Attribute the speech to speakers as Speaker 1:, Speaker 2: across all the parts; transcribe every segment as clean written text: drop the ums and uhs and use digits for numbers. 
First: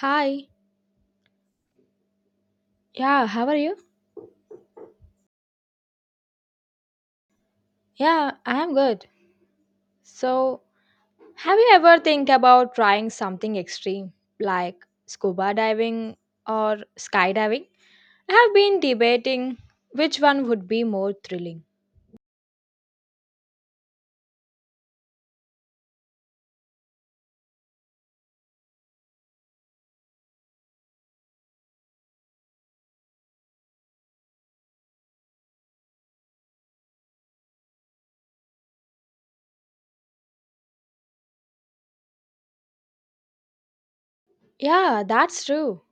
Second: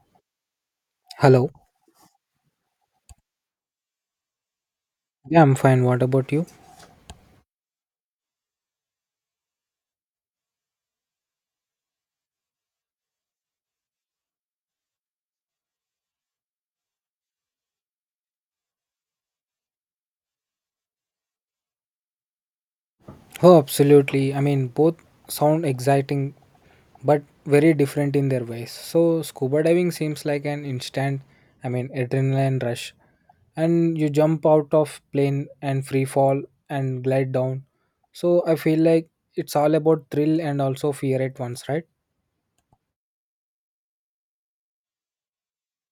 Speaker 1: Hi.
Speaker 2: Hello.
Speaker 1: Yeah, how are you?
Speaker 2: Yeah, I'm fine. What about you?
Speaker 1: Yeah, I am good. So, have you ever think about trying something extreme like scuba diving or skydiving? I have been debating which one would be more thrilling.
Speaker 2: Oh, absolutely. I mean, both sound exciting but very different in their ways. So, scuba diving seems like an instant, I mean, adrenaline rush. And you jump out of plane and free fall and glide down. So, I feel like it's all about thrill and also fear at once, right?
Speaker 1: Yeah, that's true.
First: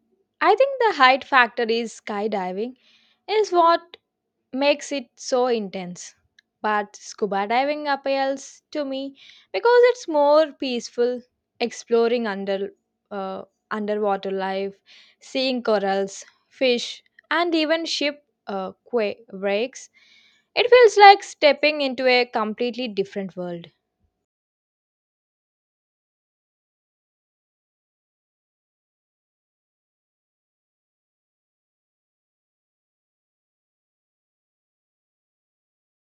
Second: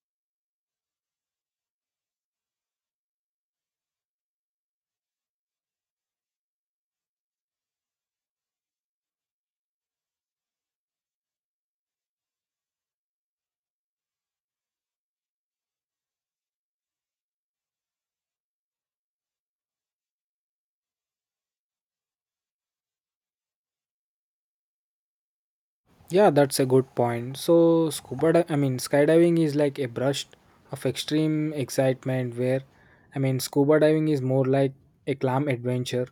Speaker 1: I think the height factor is skydiving is what makes it so intense. But scuba diving appeals to me because it's more peaceful, exploring under uh, underwater life, seeing corals, fish, and even ship quake breaks. It feels like stepping into a completely different world.
Speaker 2: Yeah, that's a good point. So, I mean, skydiving is like a burst of extreme excitement, where I mean, scuba diving is more like a calm adventure.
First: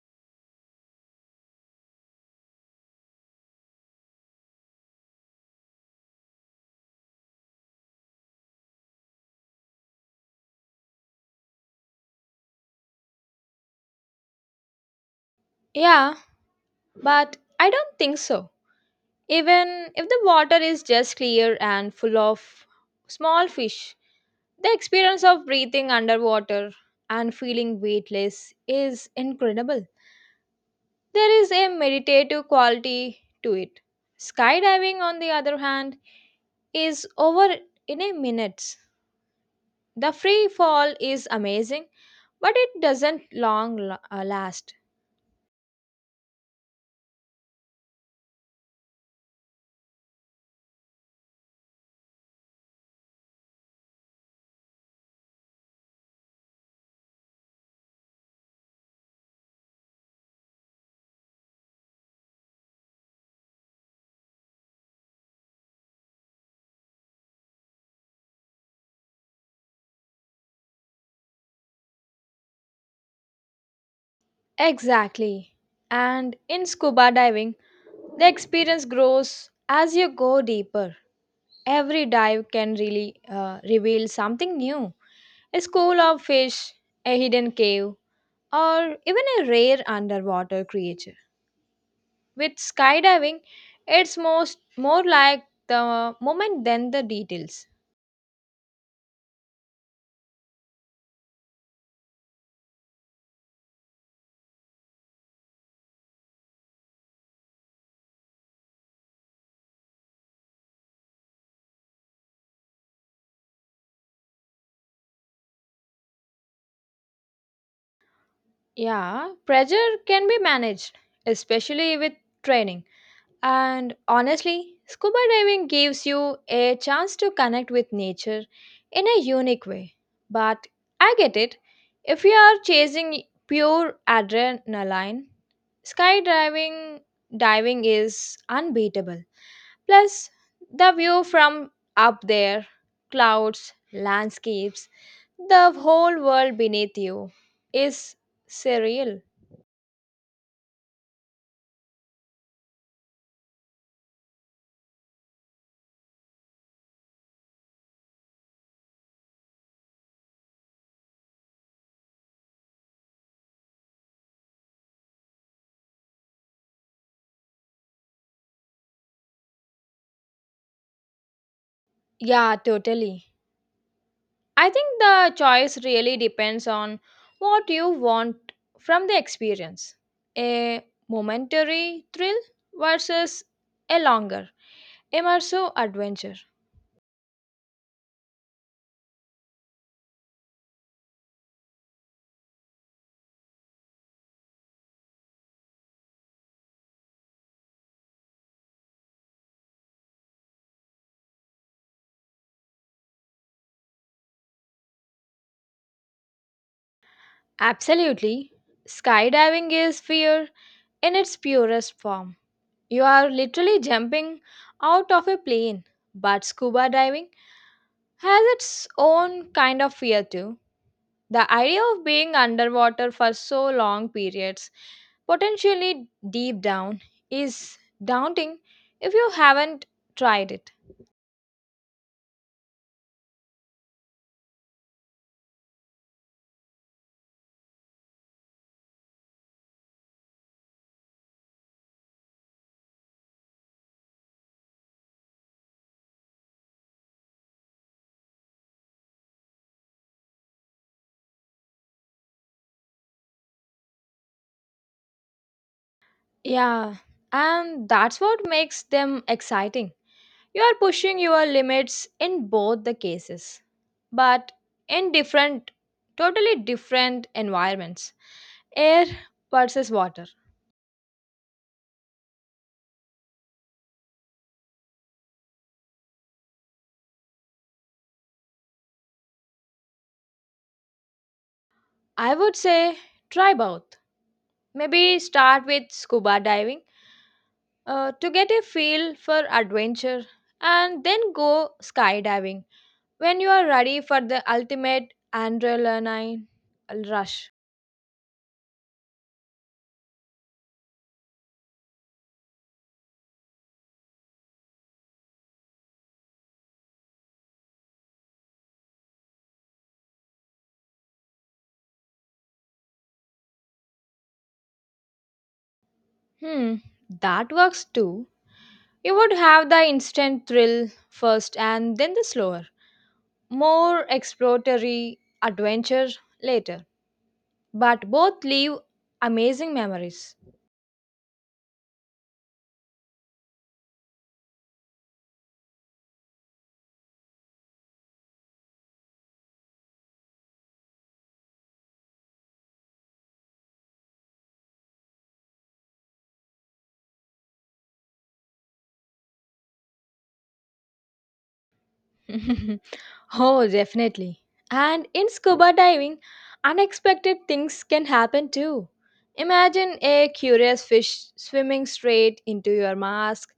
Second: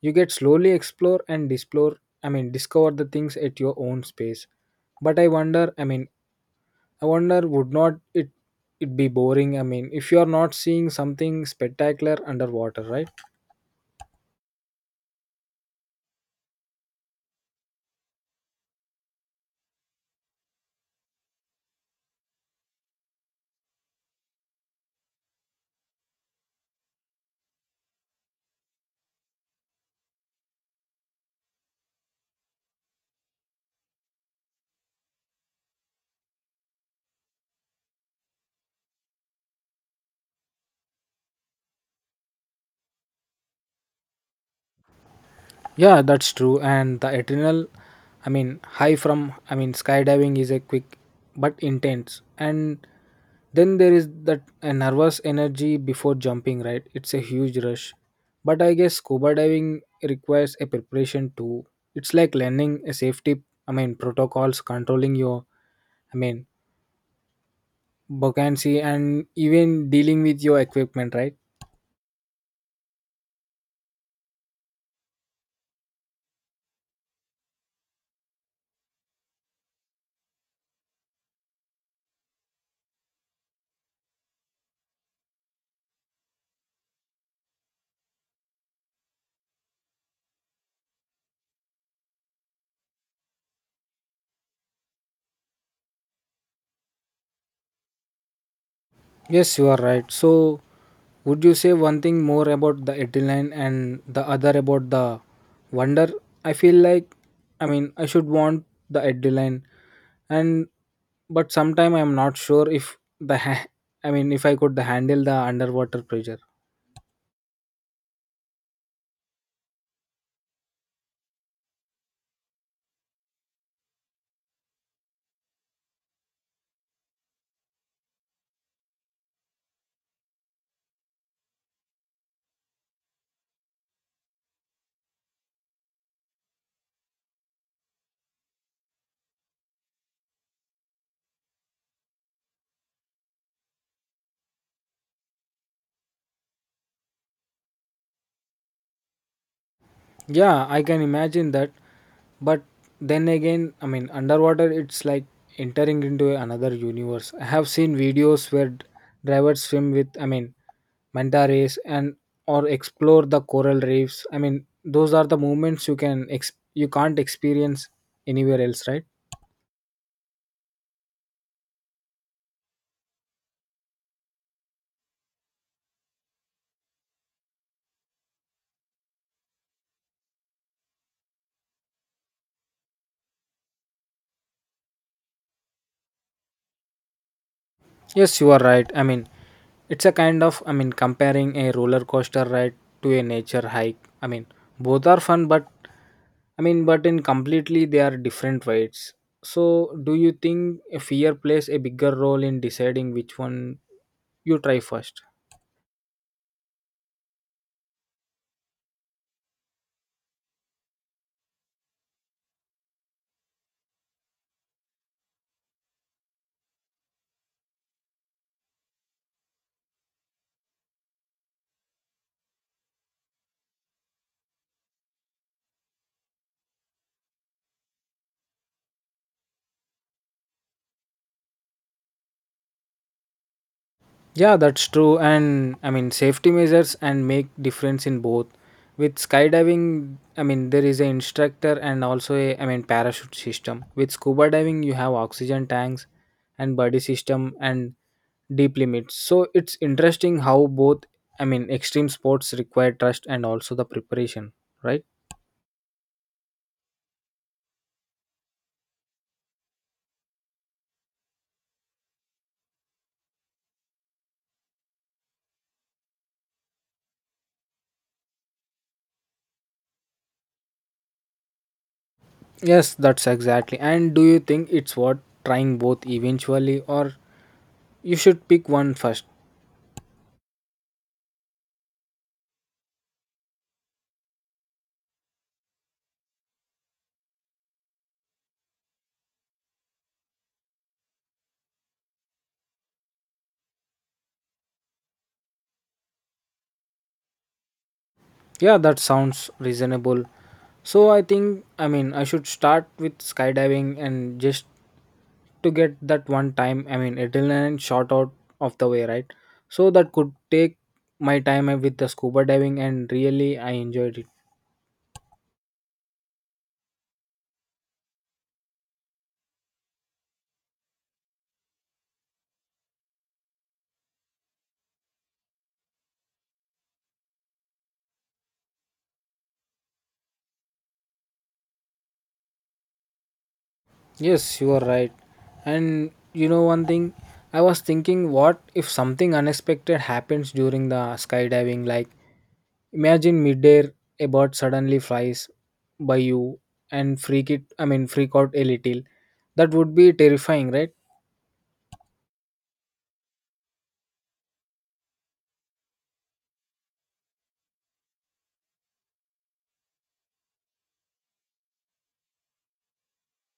Speaker 2: You get slowly explore and explore, I mean, discover the things at your own space. But I wonder, I mean, I wonder, would not it be boring? I mean, if you are not seeing something spectacular underwater, right?
Speaker 1: Yeah, but I don't think so. Even if the water is just clear and full of small fish, the experience of breathing underwater and feeling weightless is incredible. There is a meditative quality to it. Skydiving, on the other hand, is over in a minute. The free fall is amazing, but it doesn't last.
Speaker 2: Yeah, that's true. And I mean, high from, I mean, skydiving is a quick but intense. And then there is that a nervous energy before jumping, right? It's a huge rush. But I guess scuba diving requires a preparation too. It's like learning a safety, I mean, protocols, controlling your, I mean, buoyancy, and even dealing with your equipment, right?
Speaker 1: Exactly. And in scuba diving, the experience grows as you go deeper. Every dive can really reveal something new, a school of fish, a hidden cave, or even a rare underwater creature. With skydiving, it's most more like the moment than the details.
Speaker 2: Yes, you are right. So, would you say one thing more about the adrenaline and the other about the wonder? I feel like, I mean, I should want the adrenaline, and but sometime I am not sure if the ha- I mean, if I could handle the underwater pressure.
Speaker 1: Yeah, pressure can be managed, especially with training. And honestly, scuba diving gives you a chance to connect with nature in a unique way. But I get it. If you are chasing pure adrenaline, skydiving diving is unbeatable. Plus, the view from up there, clouds, landscapes, the whole world beneath you is surreal.
Speaker 2: Yeah, I can imagine that. But then again, I mean, underwater, it's like entering into another universe. I have seen videos divers swim with, I mean, manta rays and or explore the coral reefs. I mean, those are the moments you can't experience anywhere else, right?
Speaker 1: Yeah, totally. I think the choice really depends on what you want from the experience, a momentary thrill versus a longer, immersive adventure.
Speaker 2: Yes, you are right. I mean, it's a kind of, I mean, comparing a roller coaster ride to a nature hike. I mean, both are fun, but I mean, but in completely they are different rights. So, do you think a fear plays a bigger role in deciding which one you try first?
Speaker 1: Absolutely. Skydiving is fear in its purest form. You are literally jumping out of a plane, but scuba diving has its own kind of fear too. The idea of being underwater for so long periods, potentially deep down, is daunting if you haven't tried it.
Speaker 2: Yeah, that's true. And I mean, safety measures and make difference in both. With skydiving, I mean, there is an instructor and also a I mean parachute system. With scuba diving, you have oxygen tanks and buddy system and deep limits. So it's interesting how both I mean extreme sports require trust and also the preparation, right?
Speaker 1: Yeah, and that's what makes them exciting. You are pushing your limits in both the cases, but in different, totally different environments. Air versus water.
Speaker 2: Yes, that's exactly. And do you think it's worth trying both eventually, or you should pick one first?
Speaker 1: I would say try both. Maybe start with scuba diving to get a feel for adventure and then go skydiving when you are ready for the ultimate adrenaline rush.
Speaker 2: Yeah, that sounds reasonable. So I think, I mean, I should start with skydiving and just to get that one time, I mean, adrenaline shot out of the way, right? So that could take my time with the scuba diving, and really, I enjoyed it.
Speaker 1: Hmm, that works too. You would have the instant thrill first and then the slower, more exploratory adventure later. But both leave amazing memories.
Speaker 2: Yes, you are right. And you know one thing, I was thinking, what if something unexpected happens during the skydiving, like Imagine midair a bird suddenly flies by you and freak it I mean freak out a little. That would be terrifying, right?
Speaker 1: Oh, definitely. And in scuba diving, unexpected things can happen too. Imagine a curious fish swimming straight into your mask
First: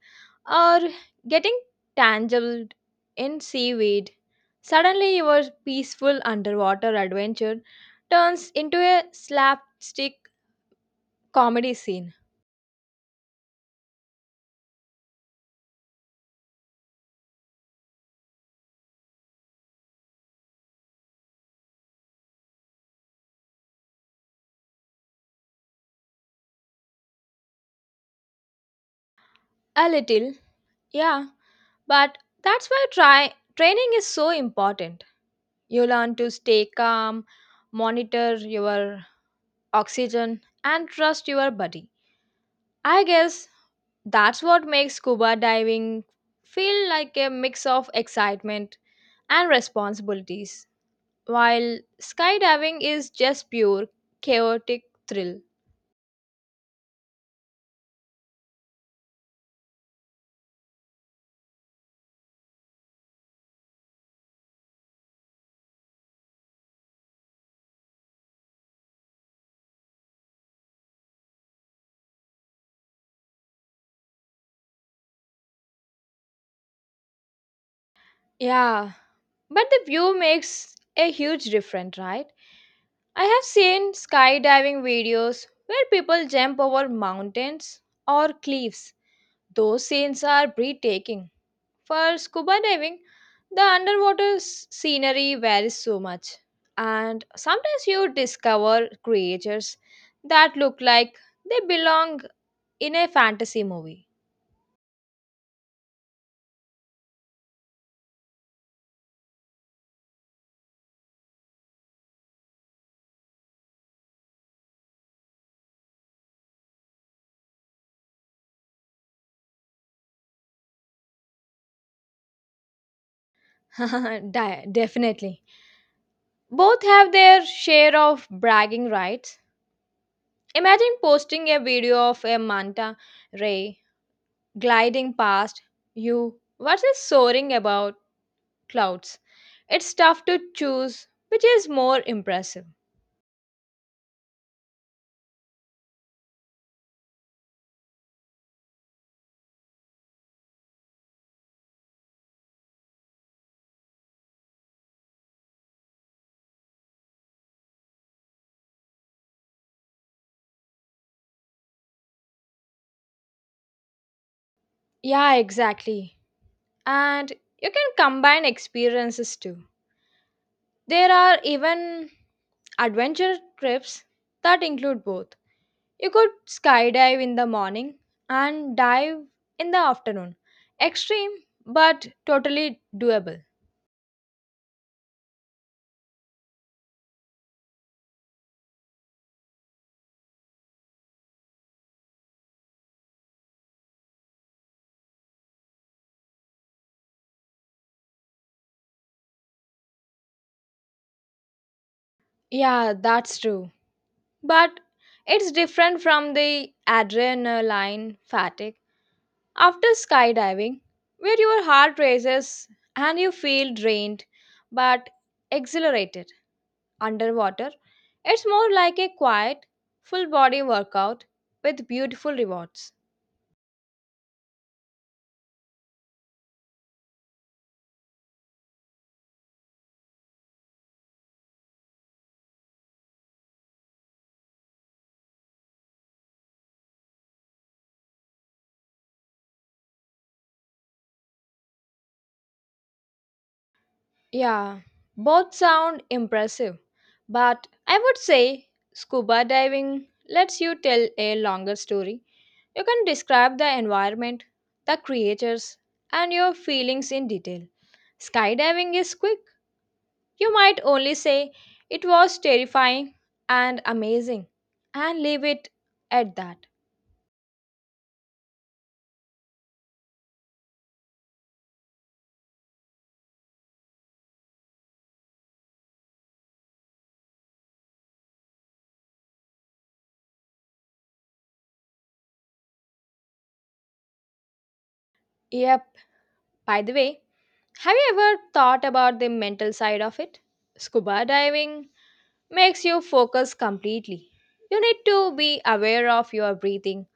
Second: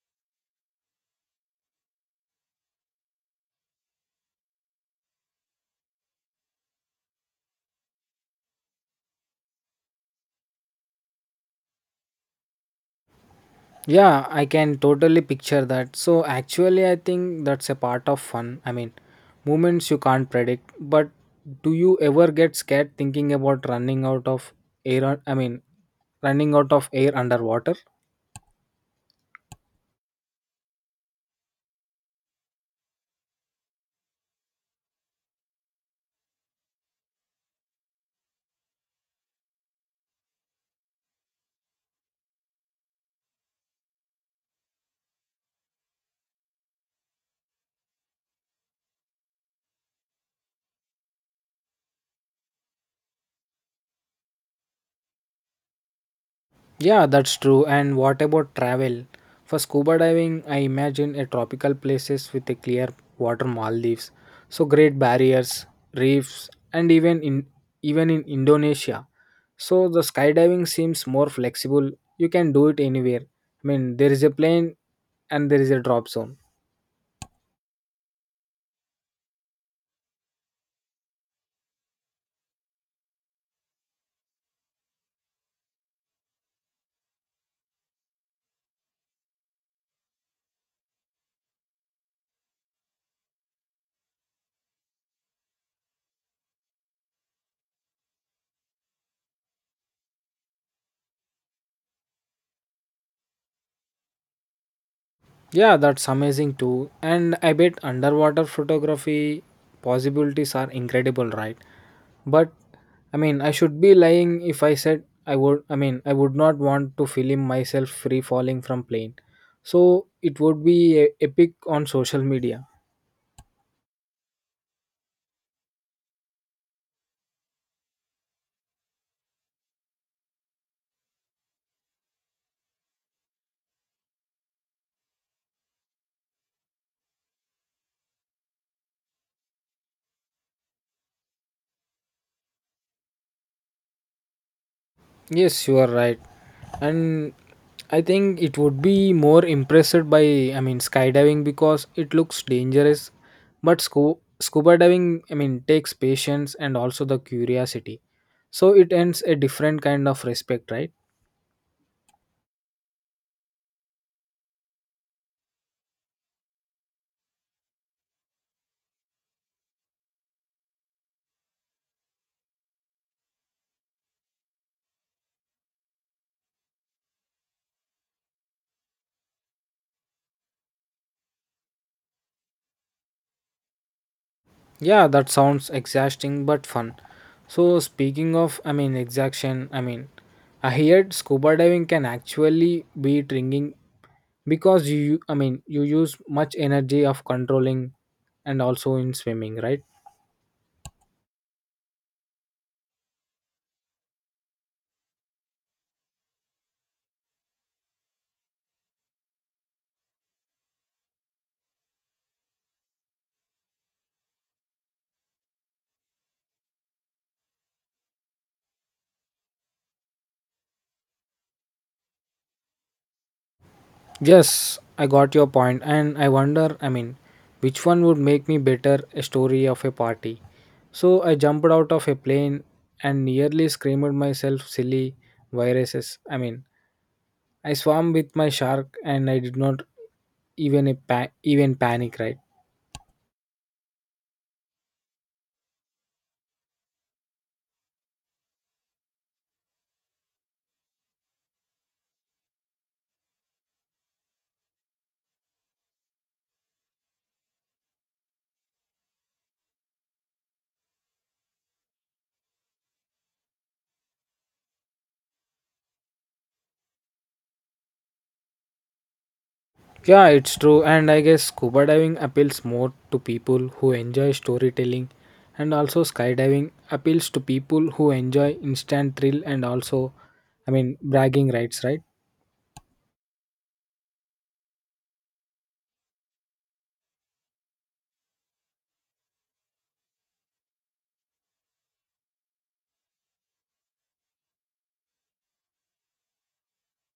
Speaker 1: or getting tangled in seaweed. Suddenly, your peaceful underwater adventure turns into a slapstick comedy scene.
Speaker 2: Yeah, I can totally picture that. So actually I think that's a part of fun. I mean moments you can't predict. But do you ever get scared thinking about running out of air I mean running out of air underwater?
Speaker 1: A little, yeah, but that's why training is so important. You learn to stay calm, monitor your oxygen, and trust your body. I guess that's what makes scuba diving feel like a mix of excitement and responsibilities, while skydiving is just pure chaotic thrill.
Speaker 2: Yeah, that's true. And what about travel? For scuba diving, I imagine a tropical places with a clear water Maldives, so great barriers, reefs, and even in Indonesia. So the skydiving seems more flexible. You can do it anywhere. I mean, there is a plane and there is a drop zone.
Speaker 1: Yeah, but the view makes a huge difference, right? I have seen skydiving videos where people jump over mountains or cliffs. Those scenes are breathtaking. For scuba diving, the underwater scenery varies so much, and sometimes you discover creatures that look like they belong in a fantasy movie.
Speaker 2: Yeah, that's amazing too. And I bet underwater photography possibilities are incredible, right? But I mean, I should be lying if I said I would. I mean, I would not want to film myself free falling from plane. So it would be a epic on social media.
Speaker 1: Definitely. Both have their share of bragging rights. Imagine posting a video of a manta ray gliding past you versus soaring about clouds. It's tough to choose which is more impressive.
Speaker 2: Yes, you are right, and I think it would be more impressed by I mean skydiving because it looks dangerous, but scuba diving I mean takes patience and also the curiosity. So it ends a different kind of respect, right?
Speaker 1: Yeah, exactly. And you can combine experiences too. There are even adventure trips that include both. You could skydive in the morning and dive in the afternoon. Extreme, but totally doable.
Speaker 2: Yeah, that sounds exhausting but fun. So speaking of, I mean, exhaustion, I mean, I heard scuba diving can actually be drinking because you, I mean, you use much energy of controlling and also in swimming, right?
Speaker 1: Yeah, that's true. But it's different from the adrenaline fatigue after skydiving, where your heart races and you feel drained but exhilarated underwater. It's more like a quiet, full body workout with beautiful rewards.
Speaker 2: Yes, I got your point, and I wonder, I mean, which one would make me better a story of a party? So I jumped out of a plane and nearly screamed myself silly viruses. I mean, I swam with my shark and I did not even panic, right?
Speaker 1: Yeah, both sound impressive, but I would say scuba diving lets you tell a longer story. You can describe the environment, the creatures, and your feelings in detail. Skydiving is quick. You might only say it was terrifying and amazing and leave it at that.
Speaker 2: Yeah, it's true, and I guess scuba diving appeals more to people who enjoy storytelling, and also skydiving appeals to people who enjoy instant thrill and also, I mean, bragging rights, right?
Speaker 1: Yep, by the way, have you ever thought about the mental side of it? Scuba diving makes you focus completely. You need to be aware of your breathing,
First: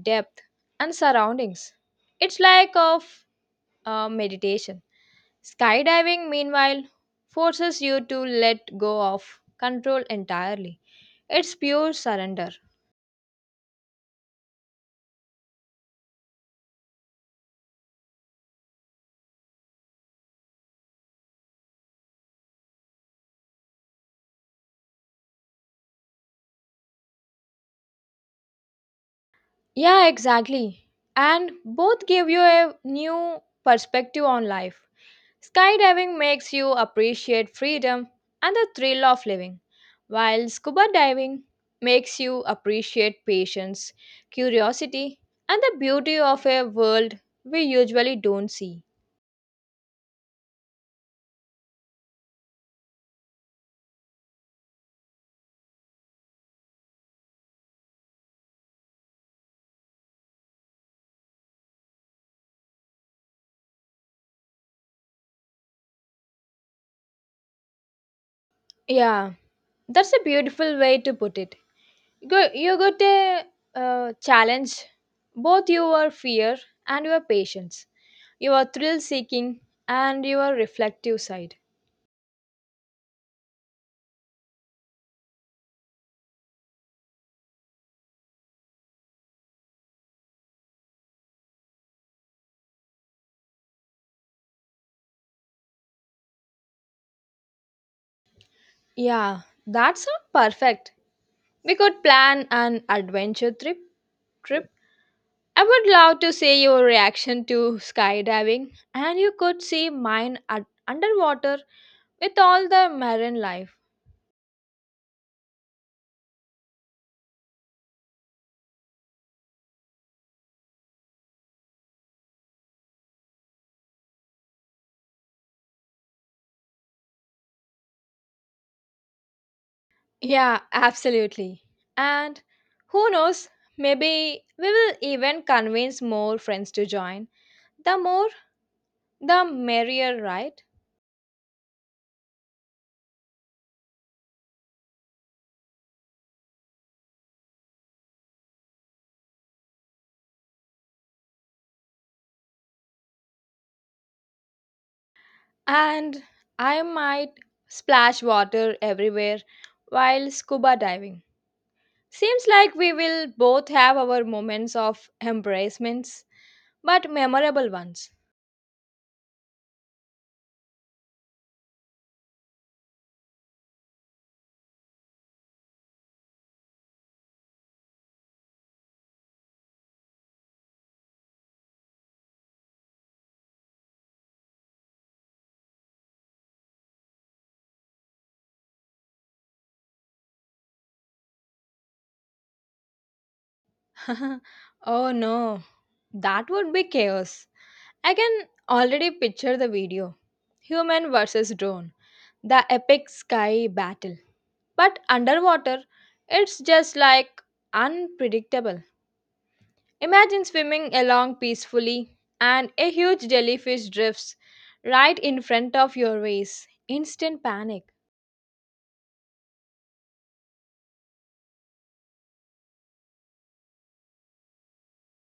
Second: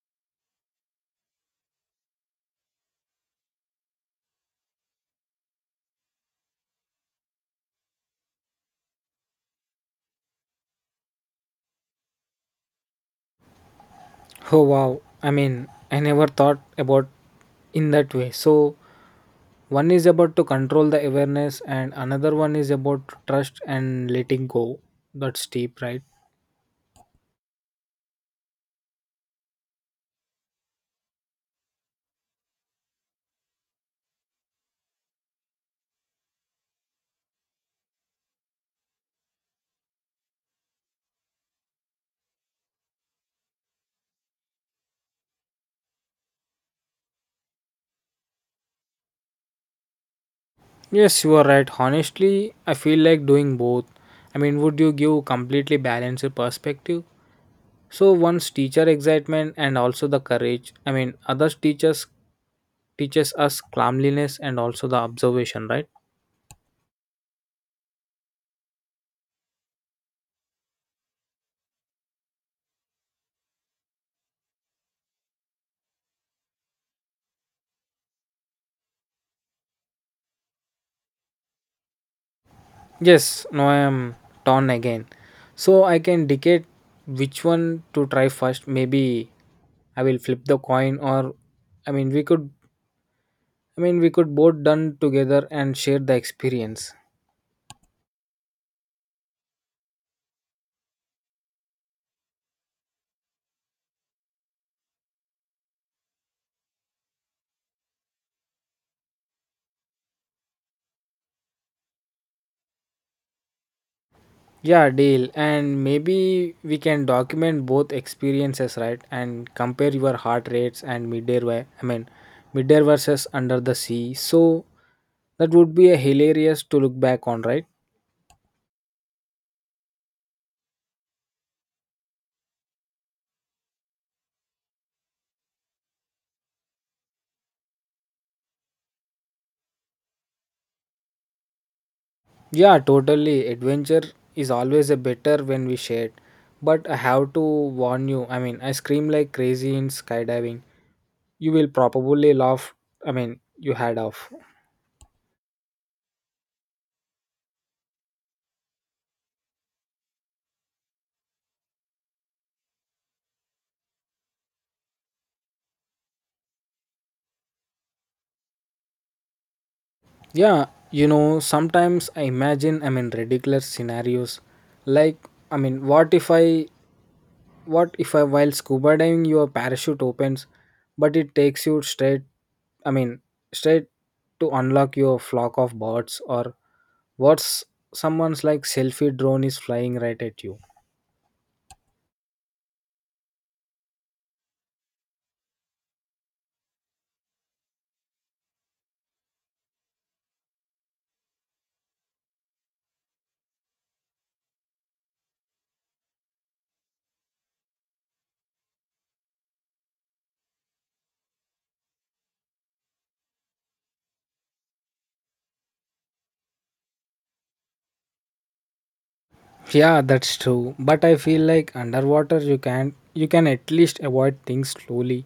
Speaker 1: depth, and surroundings. It's like of meditation. Skydiving, meanwhile, forces you to let go of control entirely. It's pure surrender.
Speaker 2: Oh wow, I mean, I never thought about in that way. So one is about to control the awareness and another one is about trust and letting go. That's deep, right?
Speaker 1: Yeah, exactly. And both give you a new perspective on life. Skydiving makes you appreciate freedom and the thrill of living, while scuba diving makes you appreciate patience, curiosity, and the beauty of a world we usually don't see.
Speaker 2: Yes, you are right. Honestly, I feel like doing both. I mean, would you give completely balanced perspective? So one's teacher excitement and also the courage. I mean, others teachers teaches us calmliness and also the observation, right?
Speaker 1: Yeah, that's a beautiful way to put it. You got a challenge both your fear and your patience, your thrill seeking and your reflective side.
Speaker 2: Yes, now I am torn again. So I can dictate which one to try first. Maybe I will flip the coin or I mean we could I mean we could both done together and share the experience.
Speaker 1: Yeah, that sounds perfect. We could plan an adventure trip. Trip. I would love to see your reaction to skydiving, and you could see mine at underwater with all the marine life.
Speaker 2: Yeah, deal. And maybe we can document both experiences, right? And compare your heart rates and midair. I mean, midair versus under the sea. So that would be a hilarious to look back on, right?
Speaker 1: Yeah, absolutely. And who knows, maybe we will even convince more friends to join. The more, the merrier, right?
Speaker 2: Yeah, totally. Adventure is always a better when we shared. But I have to warn you. I mean, I scream like crazy in skydiving. You will probably laugh. I mean, you had off.
Speaker 1: And I might splash water everywhere while scuba diving. Seems like we will both have our moments of embracements, but memorable ones.
Speaker 2: Yeah, you know, sometimes I imagine, I mean, ridiculous scenarios. Like, I mean, what if I, while scuba diving, your parachute opens, but it takes you straight, I mean, straight to unlock your flock of birds, or what's someone's like selfie drone is flying right at you.
Speaker 1: Oh no, that would be chaos. I can already picture the video, human versus drone, the epic sky battle. But underwater, it's just like unpredictable. Imagine swimming along peacefully and a huge jellyfish drifts right in front of your face. Instant panic.
Speaker 2: Yeah, that's true. But I feel like underwater you can at least avoid things slowly.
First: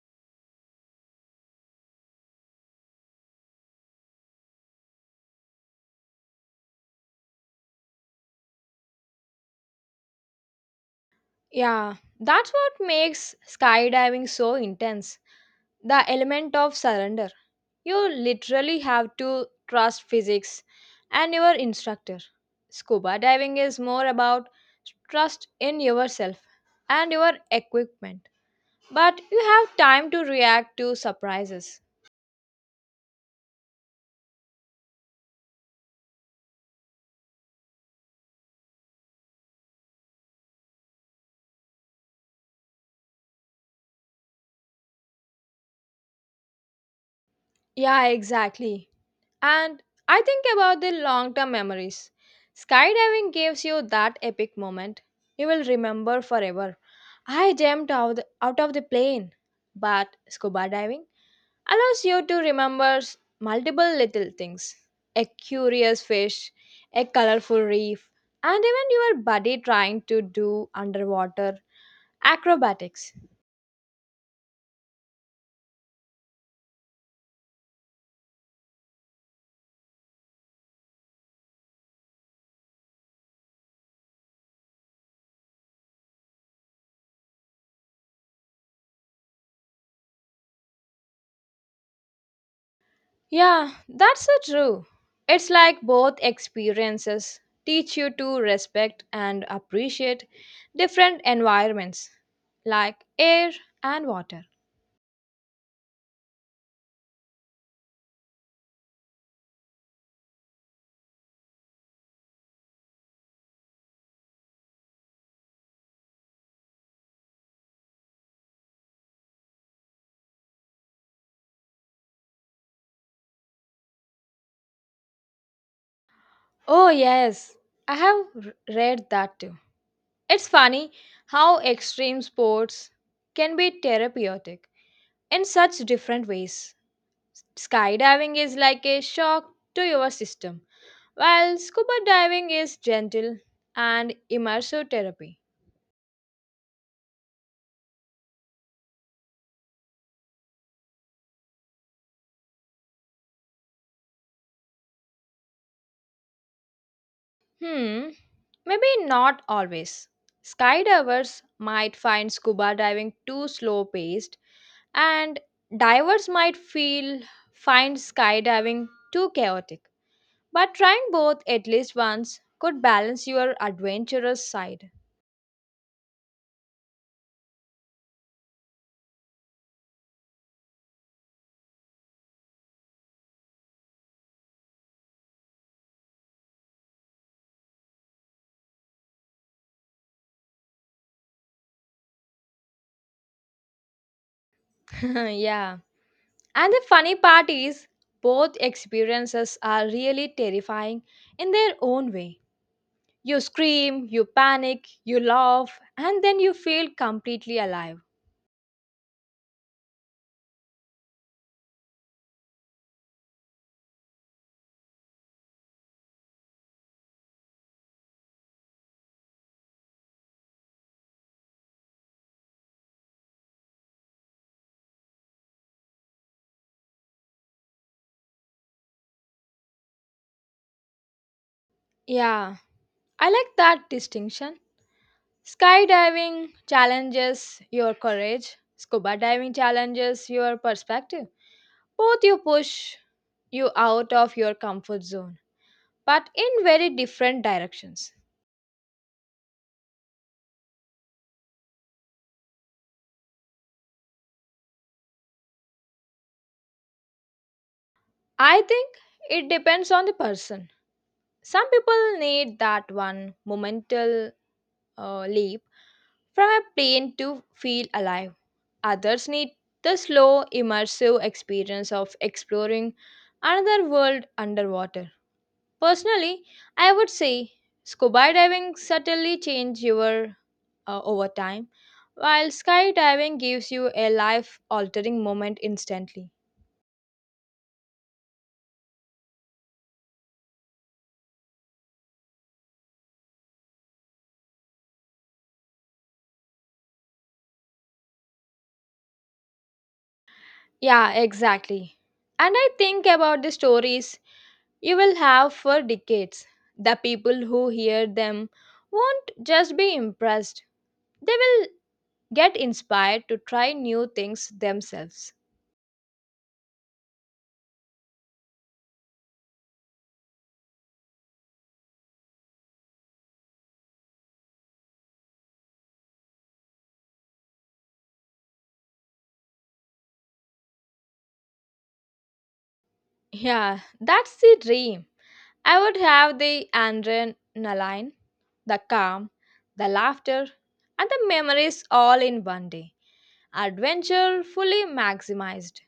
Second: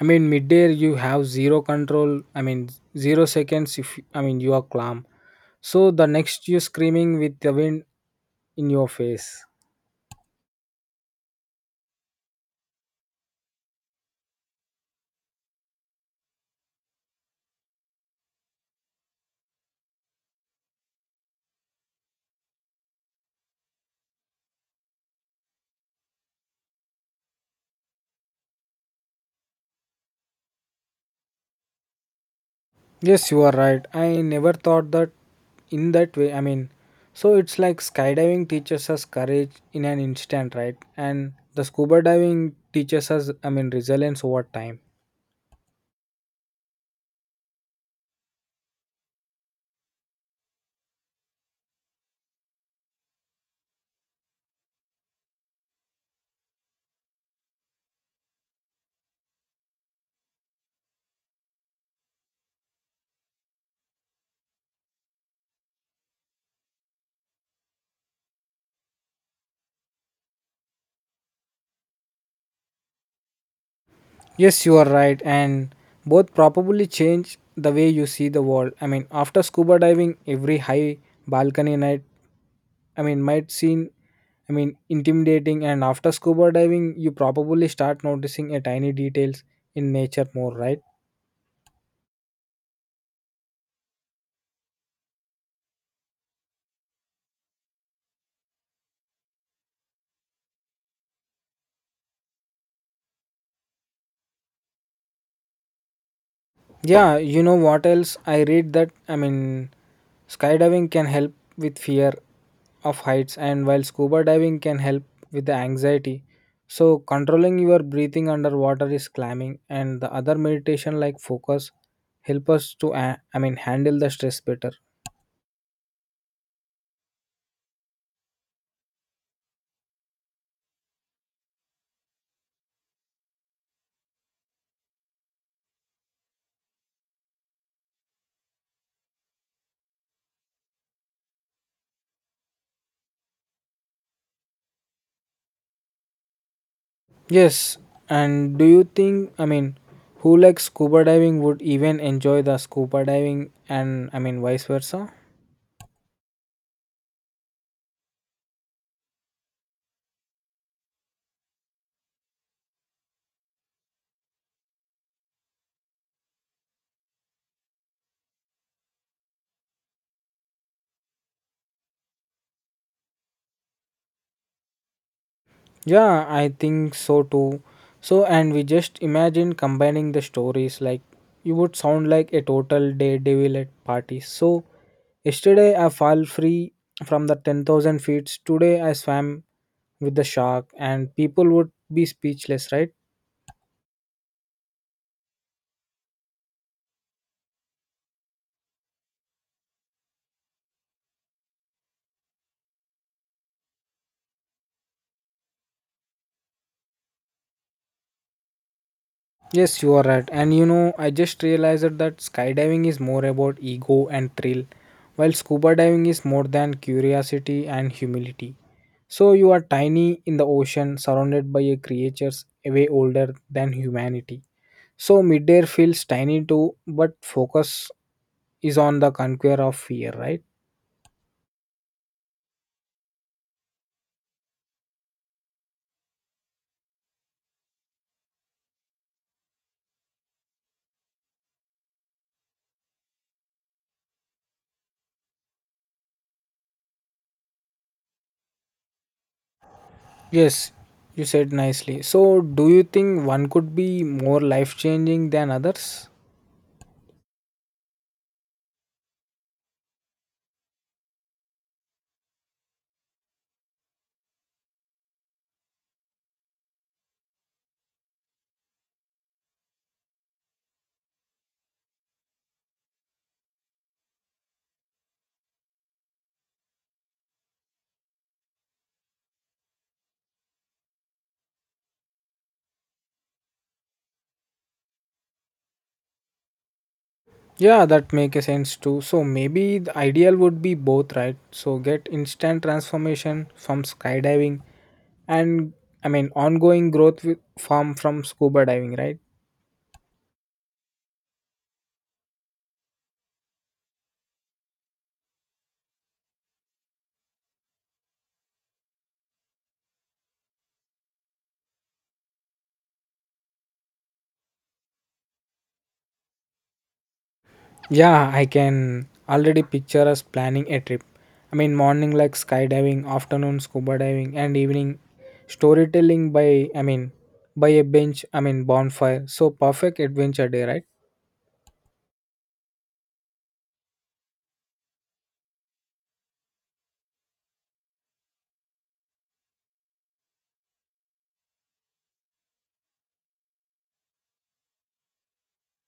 Speaker 2: I mean midair you have zero control. I mean 0 seconds if I mean you are calm. So the next you screaming with the wind in your face.
Speaker 1: Yeah, that's what makes skydiving so intense. The element of surrender. You literally have to trust physics and your instructor. Scuba diving is more about trust in yourself and your equipment. But you have time to react to surprises.
Speaker 2: Yes, you are right. I never thought that in that way. I mean, so it's like skydiving teaches us courage in an instant, right? And the scuba diving teaches us, I mean, resilience over time.
Speaker 1: Yeah, exactly. And I think about the long term memories. Skydiving gives you that epic moment you will remember forever. I jumped out of the plane, but scuba diving allows you to remember multiple little things, a curious fish, a colorful reef, and even your buddy trying to do underwater acrobatics.
Speaker 2: Yes, you are right, and both probably change the way you see the world. I mean, after scuba diving, every high balcony night, I mean, might seem, I mean, intimidating. And after scuba diving, you probably start noticing a tiny details in nature more, right?
Speaker 1: Yeah, that's so true. It's like both experiences teach you to respect and appreciate different environments like air and water.
Speaker 2: Yeah, you know what else? I read that I mean, skydiving can help with fear of heights, and while scuba diving can help with the anxiety. So, controlling your breathing underwater is climbing, and the other meditation like focus help us to I mean handle the stress better.
Speaker 1: Oh, yes, I have read that too. It's funny how extreme sports can be therapeutic in such different ways. Skydiving is like a shock to your system, while scuba diving is gentle and immersive therapy.
Speaker 2: Yes, and do you think I mean, who likes scuba diving would even enjoy the scuba diving, and I mean vice versa?
Speaker 1: Hmm, Maybe not always. Skydivers might find scuba diving too slow paced, and divers might feel find skydiving too chaotic. But trying both at least once could balance your adventurous side.
Speaker 2: Yeah, I think so too. So, and we just imagine combining the stories like you would sound like a total daredevil at parties. So, yesterday I fell free from the 10,000 feet. Today I swam with the shark, and people would be speechless, right?
Speaker 1: Yeah. And the funny part is, both experiences are really terrifying in their own way. You scream, you panic, you laugh, and then you feel completely alive.
Speaker 2: Yes, you are right. And you know, I just realized that skydiving is more about ego and thrill, while scuba diving is more than curiosity and humility. So you are tiny in the ocean, surrounded by a creatures way older than humanity. So midair feels tiny too, but focus is on the conquer of fear, right?
Speaker 1: Yeah. I like that distinction. Skydiving challenges your courage, scuba diving challenges your perspective. Both you push you out of your comfort zone, but in very different directions.
Speaker 2: Yes, you said nicely. So do you think one could be more life changing than others?
Speaker 1: I think it depends on the person. Some people need that one momental leap from a plane to feel alive. Others need the slow, immersive experience of exploring another world underwater. Personally, I would say scuba diving subtly changes your over time, while skydiving gives you a life altering moment instantly.
Speaker 2: Yeah, that makes a sense too. So maybe the ideal would be both, right? So get instant transformation from skydiving and I mean ongoing growth with, from scuba diving, right?
Speaker 1: Yeah, exactly. And I think about the stories you will have for decades. The people who hear them won't just be impressed, they will get inspired to try new things themselves.
Speaker 2: Yeah, I can already picture us planning a trip. I mean, morning like skydiving, afternoon scuba diving, and evening storytelling by, I mean, by a bench, I mean, bonfire. So, perfect adventure day, right?
Speaker 1: Yeah, that's the dream. I would have the adrenaline, the calm, the laughter, and the memories all in one day. Adventure fully maximized.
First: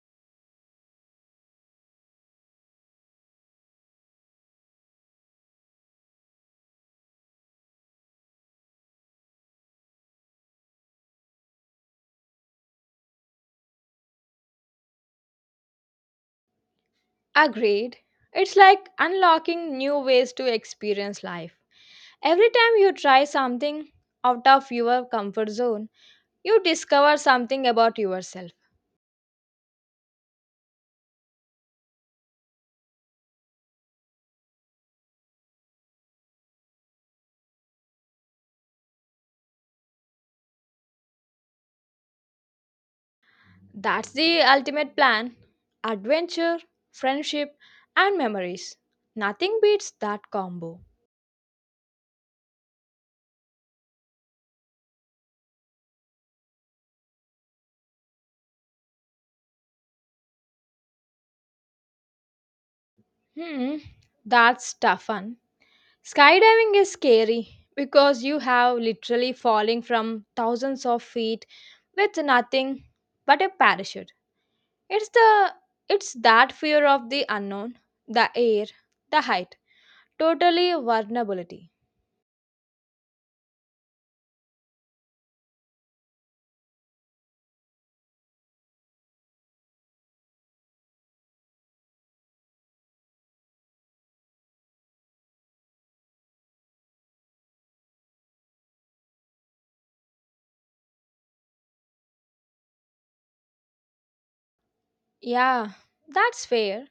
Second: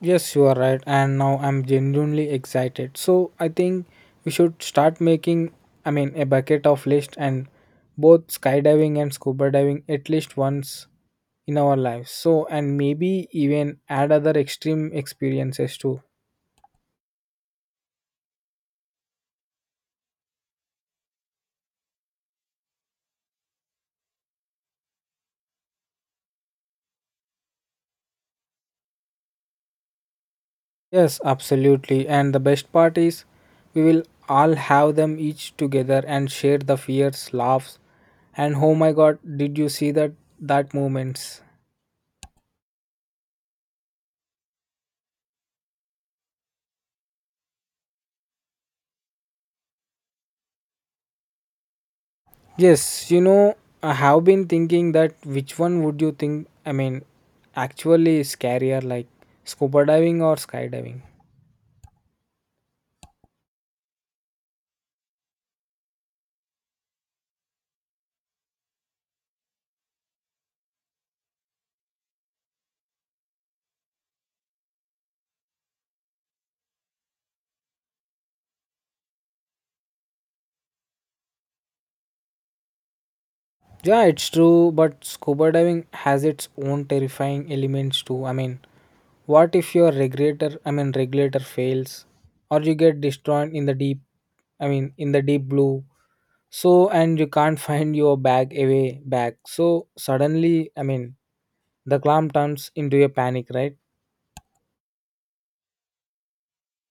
Speaker 2: Yes, you are right. And now I'm genuinely excited. So, I think we should start making, I mean, a bucket of list and both skydiving and scuba diving at least once in our lives. So, and maybe even add other extreme experiences too.
Speaker 1: Agreed. It's like unlocking new ways to experience life. Every time you try something out of your comfort zone, you discover something about yourself.
Speaker 2: Yes, absolutely. And the best part is, we will all have them each together and share the fears, laughs, and oh my god, did you see that moments?
Speaker 1: That's the ultimate plan, adventure, friendship, and memories. Nothing beats that combo.
Speaker 2: Yes, you know, I have been thinking that which one would you think? I mean, actually, is scarier like scuba diving or skydiving?
Speaker 1: Hmm, that's tough one. Skydiving is scary because you have literally falling from thousands of feet with nothing but a parachute. It's the it's that fear of the unknown, the air, the height, totally vulnerability.
Speaker 2: Yeah, it's true, but scuba diving has its own terrifying elements too. I mean, what if your I mean regulator fails or you get destroyed in the deep, I mean in the deep blue. So and you can't find your bag away back. So suddenly, I mean, the clam turns into a panic, right?
Speaker 1: Yeah, that's fair.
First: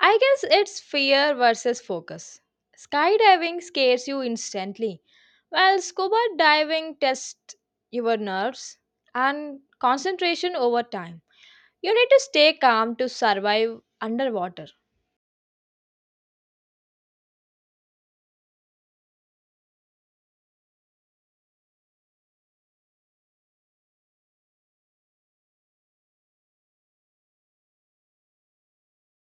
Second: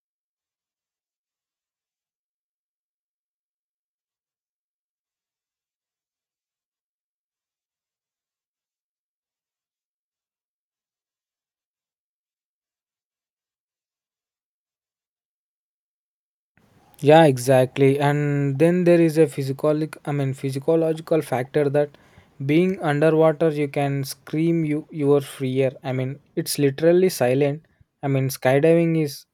Speaker 1: I guess it's fear versus focus. Skydiving scares you instantly, while scuba diving tests your nerves and concentration over time. You need to stay calm to survive underwater.
Speaker 2: Yeah, exactly. And then there is a I mean, physiological factor that being underwater, you can scream you your free air. I mean, it's literally silent. I mean,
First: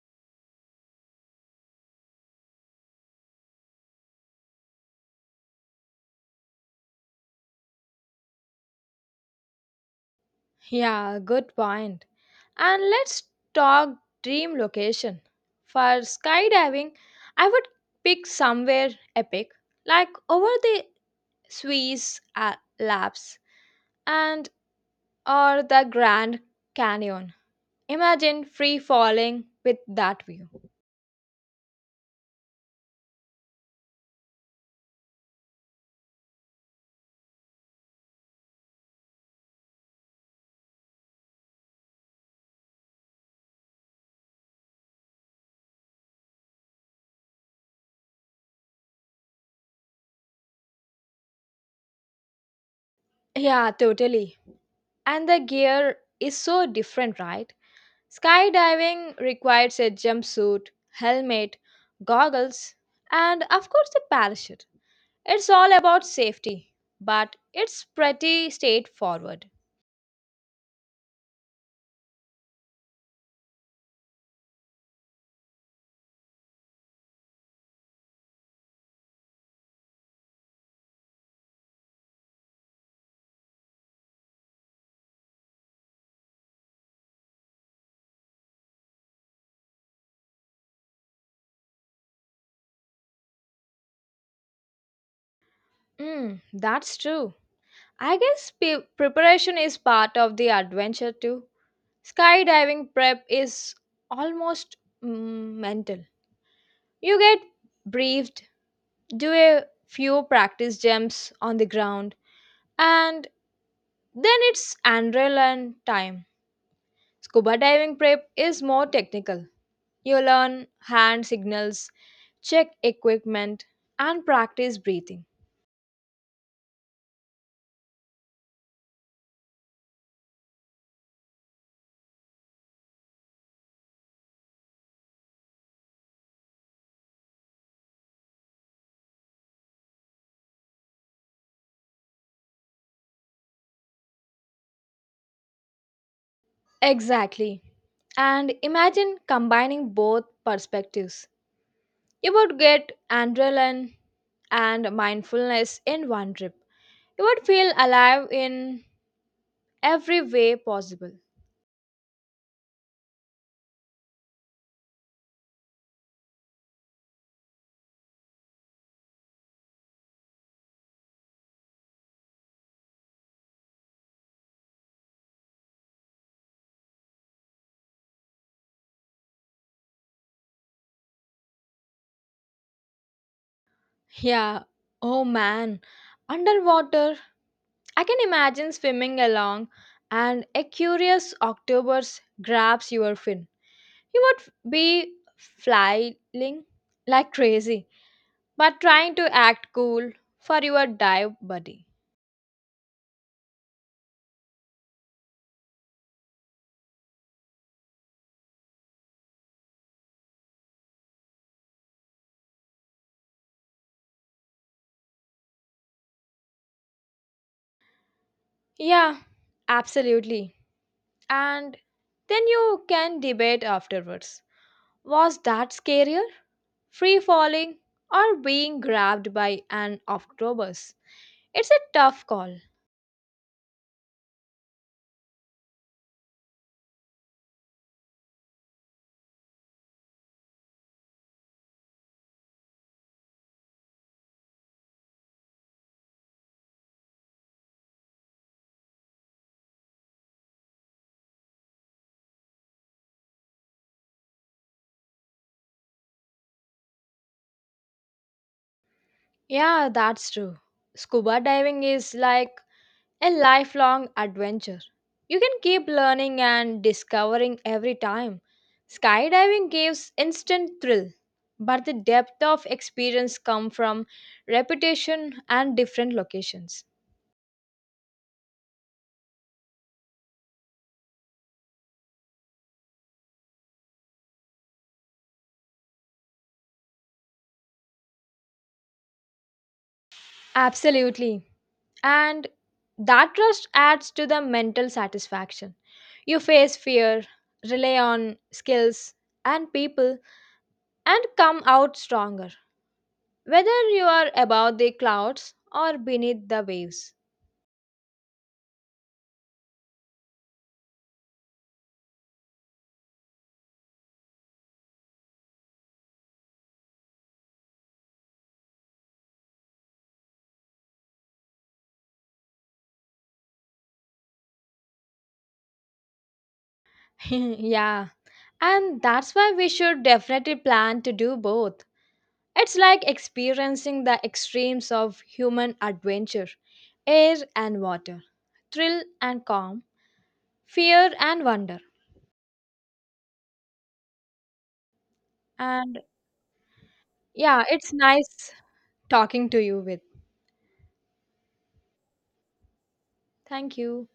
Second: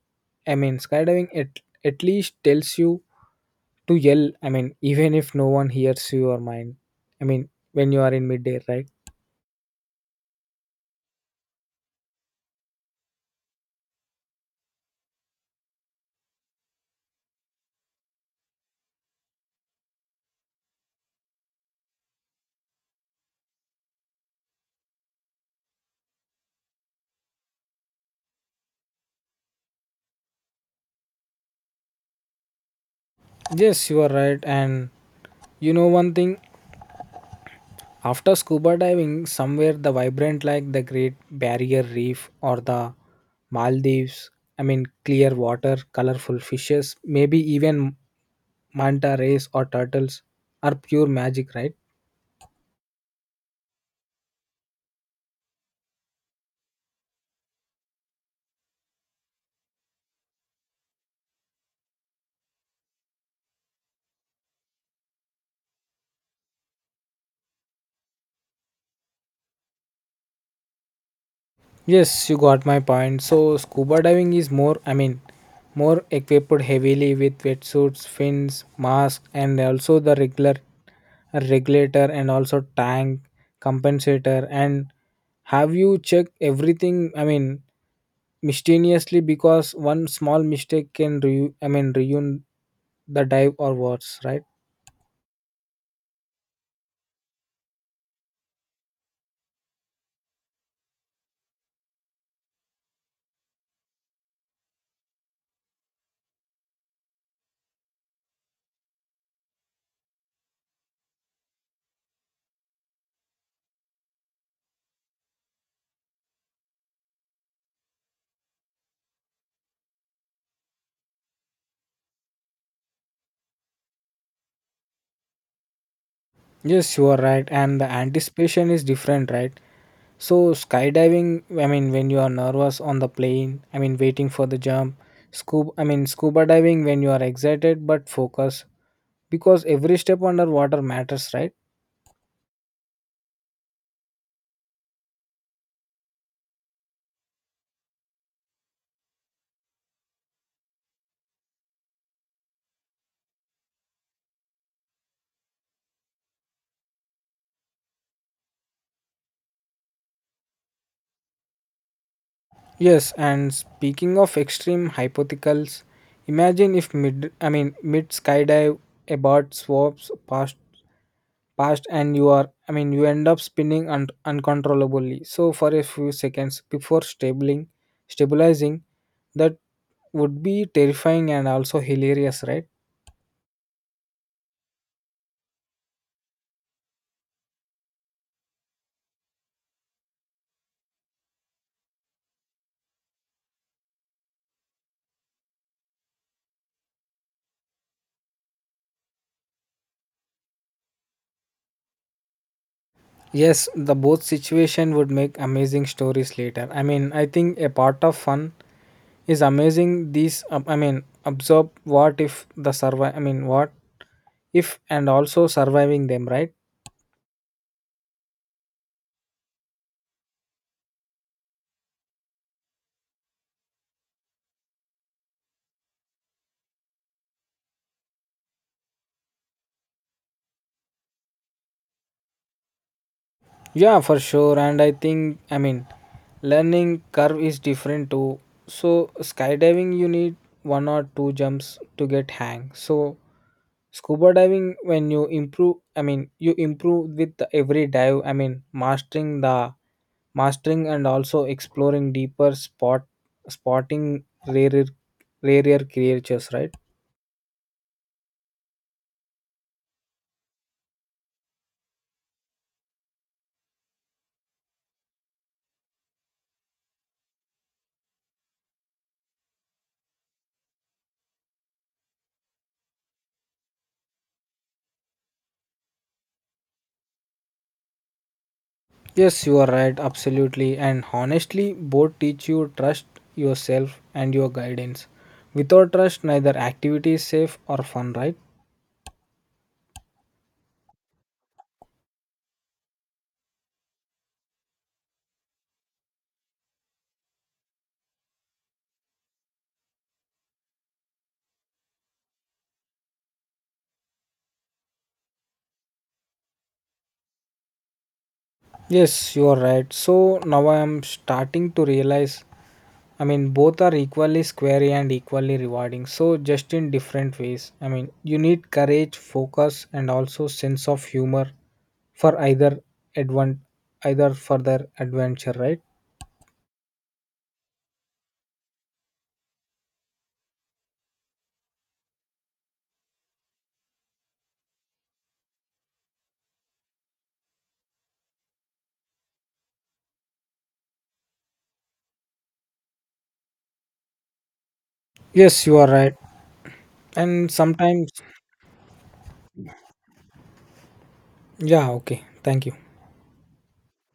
Speaker 2: I mean, skydiving at least tells you to yell. I mean, even if no one hears your mind. I mean, when you are in midair, right?
Speaker 1: Yeah, good point. And let's talk dream location. For skydiving, I would pick somewhere epic, like over the Swiss Alps and or the Grand Canyon. Imagine free falling with that view.
Speaker 2: Yes, you are right. And you know one thing, after scuba diving somewhere the vibrant like the Great Barrier Reef or the Maldives, I mean clear water, colorful fishes, maybe even manta rays or turtles are pure magic, right?
Speaker 1: Yeah, totally. And the gear is so different, right? Skydiving requires a jumpsuit, helmet, goggles, and of course a parachute. It's all about safety, but it's pretty straightforward.
Speaker 2: Yes, you got my point. So scuba diving is more, I mean, more equipped heavily with wetsuits, fins, mask, and also the regular regulator and also tank compensator. And have you checked everything? I mean, mysteriously because one small mistake can I mean ruin the dive or worse, right?
Speaker 1: That's true. I guess preparation is part of the adventure too. Skydiving prep is almost mental. You get briefed, do a few practice jumps on the ground, and then it's adrenaline time. Scuba diving prep is more technical. You learn hand signals, check equipment, and practice breathing.
Speaker 2: Yes, you are right, and the anticipation is different, right? So skydiving, I mean, when you are nervous on the plane, I mean, waiting for the jump, scuba I mean scuba diving, when you are excited but focused because every step underwater matters, right?
Speaker 1: Exactly. And imagine combining both perspectives. You would get adrenaline and mindfulness in one trip. You would feel alive in every way possible.
Speaker 2: Yes, and speaking of extreme hypotheticals, imagine if mid I mean mid skydive a bird swaps past past and you are I mean you end up spinning uncontrollably so for a few seconds before stabling stabilizing. That would be terrifying and also hilarious, right?
Speaker 1: Yeah, oh man, underwater. I can imagine swimming along and a curious octopus grabs your fin. You would be flying like crazy, but trying to act cool for your dive buddy.
Speaker 2: Yes, the both situation would make amazing stories later. I mean, I think a part of fun is amazing these I mean absorb what if the survive I mean what if and also surviving them, right?
Speaker 1: Yeah, absolutely. And then you can debate afterwards. Was that scarier? Free falling, or being grabbed by an octopus. It's a tough call.
Speaker 2: Yeah, for sure. And I think, I mean, learning curve is different too. So, skydiving, you need one or two jumps to get hang. So, scuba diving, when you improve, I mean, you improve with the every dive. I mean, mastering and also exploring deeper spotting rarer creatures, right?
Speaker 1: Yeah, that's true. Scuba diving is like a lifelong adventure. You can keep learning and discovering every time. Skydiving gives instant thrill, but the depth of experience comes from repetition and different locations.
Speaker 2: Yes, you are right, absolutely. And honestly, both teach you trust yourself and your guidance. Without trust, neither activity is safe or fun, right?
Speaker 1: Absolutely. And that trust adds to the mental satisfaction. You face fear, rely on skills and people, and come out stronger, whether you are above the clouds or beneath the waves.
Speaker 2: Yes, you are right. So now I am starting to realize I mean, both are equally scary and equally rewarding. So just in different ways. I mean, you need courage, focus, and also sense of humor for either advent, either further adventure, right?
Speaker 1: Yeah, and that's why we should definitely plan to do both. It's like experiencing the extremes of human adventure, air and water, thrill and calm, fear and wonder.
Speaker 2: Yes, you are
Speaker 1: And
Speaker 2: right. And
Speaker 1: yeah, it's
Speaker 2: sometimes
Speaker 1: nice talking to you with.
Speaker 2: Yeah, okay. Thank you.
Speaker 1: Thank you.